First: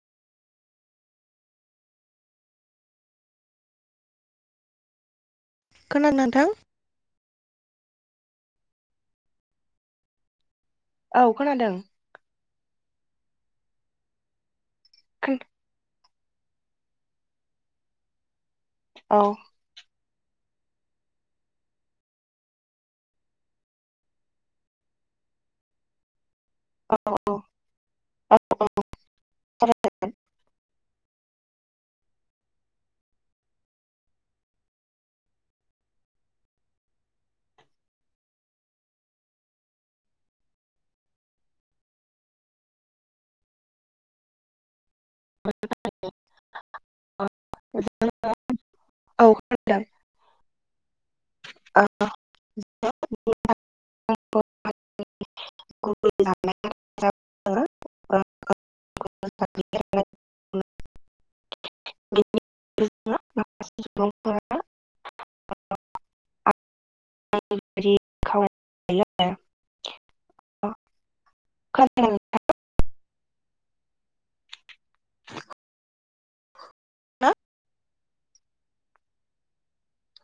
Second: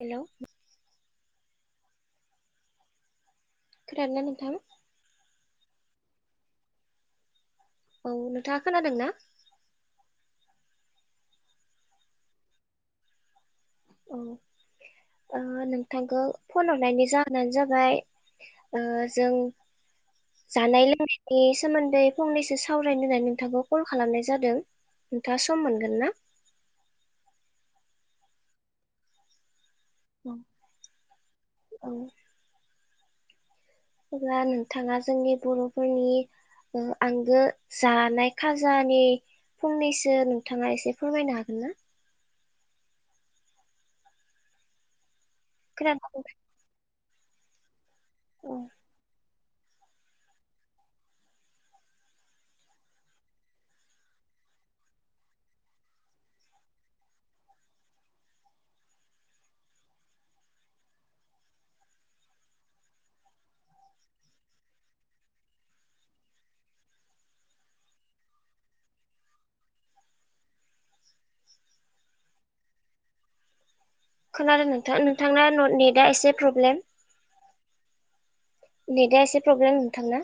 Hello खोनादों ना नोंथां? खोनादों ना नोंथां? औ नोंथाङा खोनादोंना? औ खोनादों औ ओ नोंथांखो फन हरनायनि जाहोनानो जाबाय ओ औ जों जानाय लोंनायनि सोमोन्दै फंनैसो सावरायनो होननानै नोंथांखौ कल खालामनाय जादों। नोंथाङा सम मोनगोन ना? औ औ [inaudible] औ औ अब्ला नोंथाङा जोंनि बरफोरनि आंगो जानाय खाजानि फंनैसो नोंथाङा एसे फोरमायनो हागोन ना? [unintelligible] उम [inaudible] [inaudible] [inaudible] [inaudible] खोनादों नोंथां नोंथांना न-नेटा एसे प्रब्लेम ना नेटा एसे प्रब्लेम नोंथांना।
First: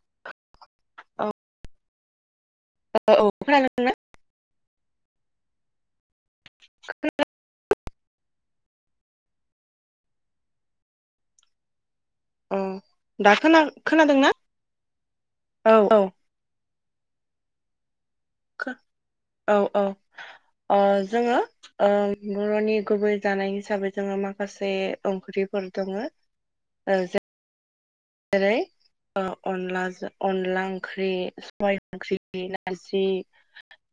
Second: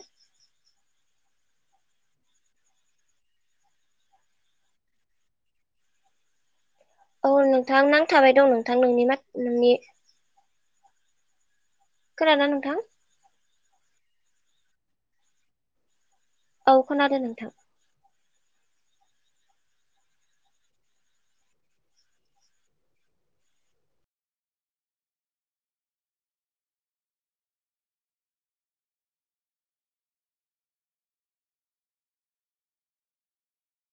औ खोनादों ना? औ नोंथां नांथाबाय दं नोंथां नोंनि मा नोंनि खोनादों ना नोंथां? खोना-खोनादोंना औ औ औ खोनादों नोंथां। खो औ औ ओह जोङो ओह बरनि गुबै जानाय हिसाबै जोङो माखासे ओंख्रिफोर दङो ओह जे जेरै अनलाजो अनला ओंख्रि सबाय ओंख्रि नारजि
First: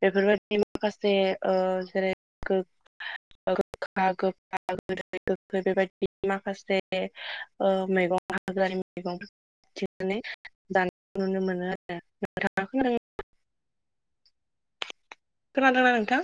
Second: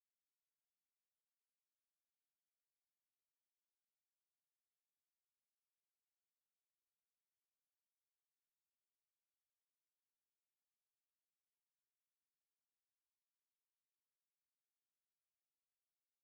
बेफोरबायदि माखासे ओह जेरै गोखा गोखा गोदै गोगखै बेबायदि माखासे ओह मैगं हाग्रानि मैगं थिनानै जानाय नुनो मोनो आरो नोंथां [inaudible] खोनादोंना नोंथां?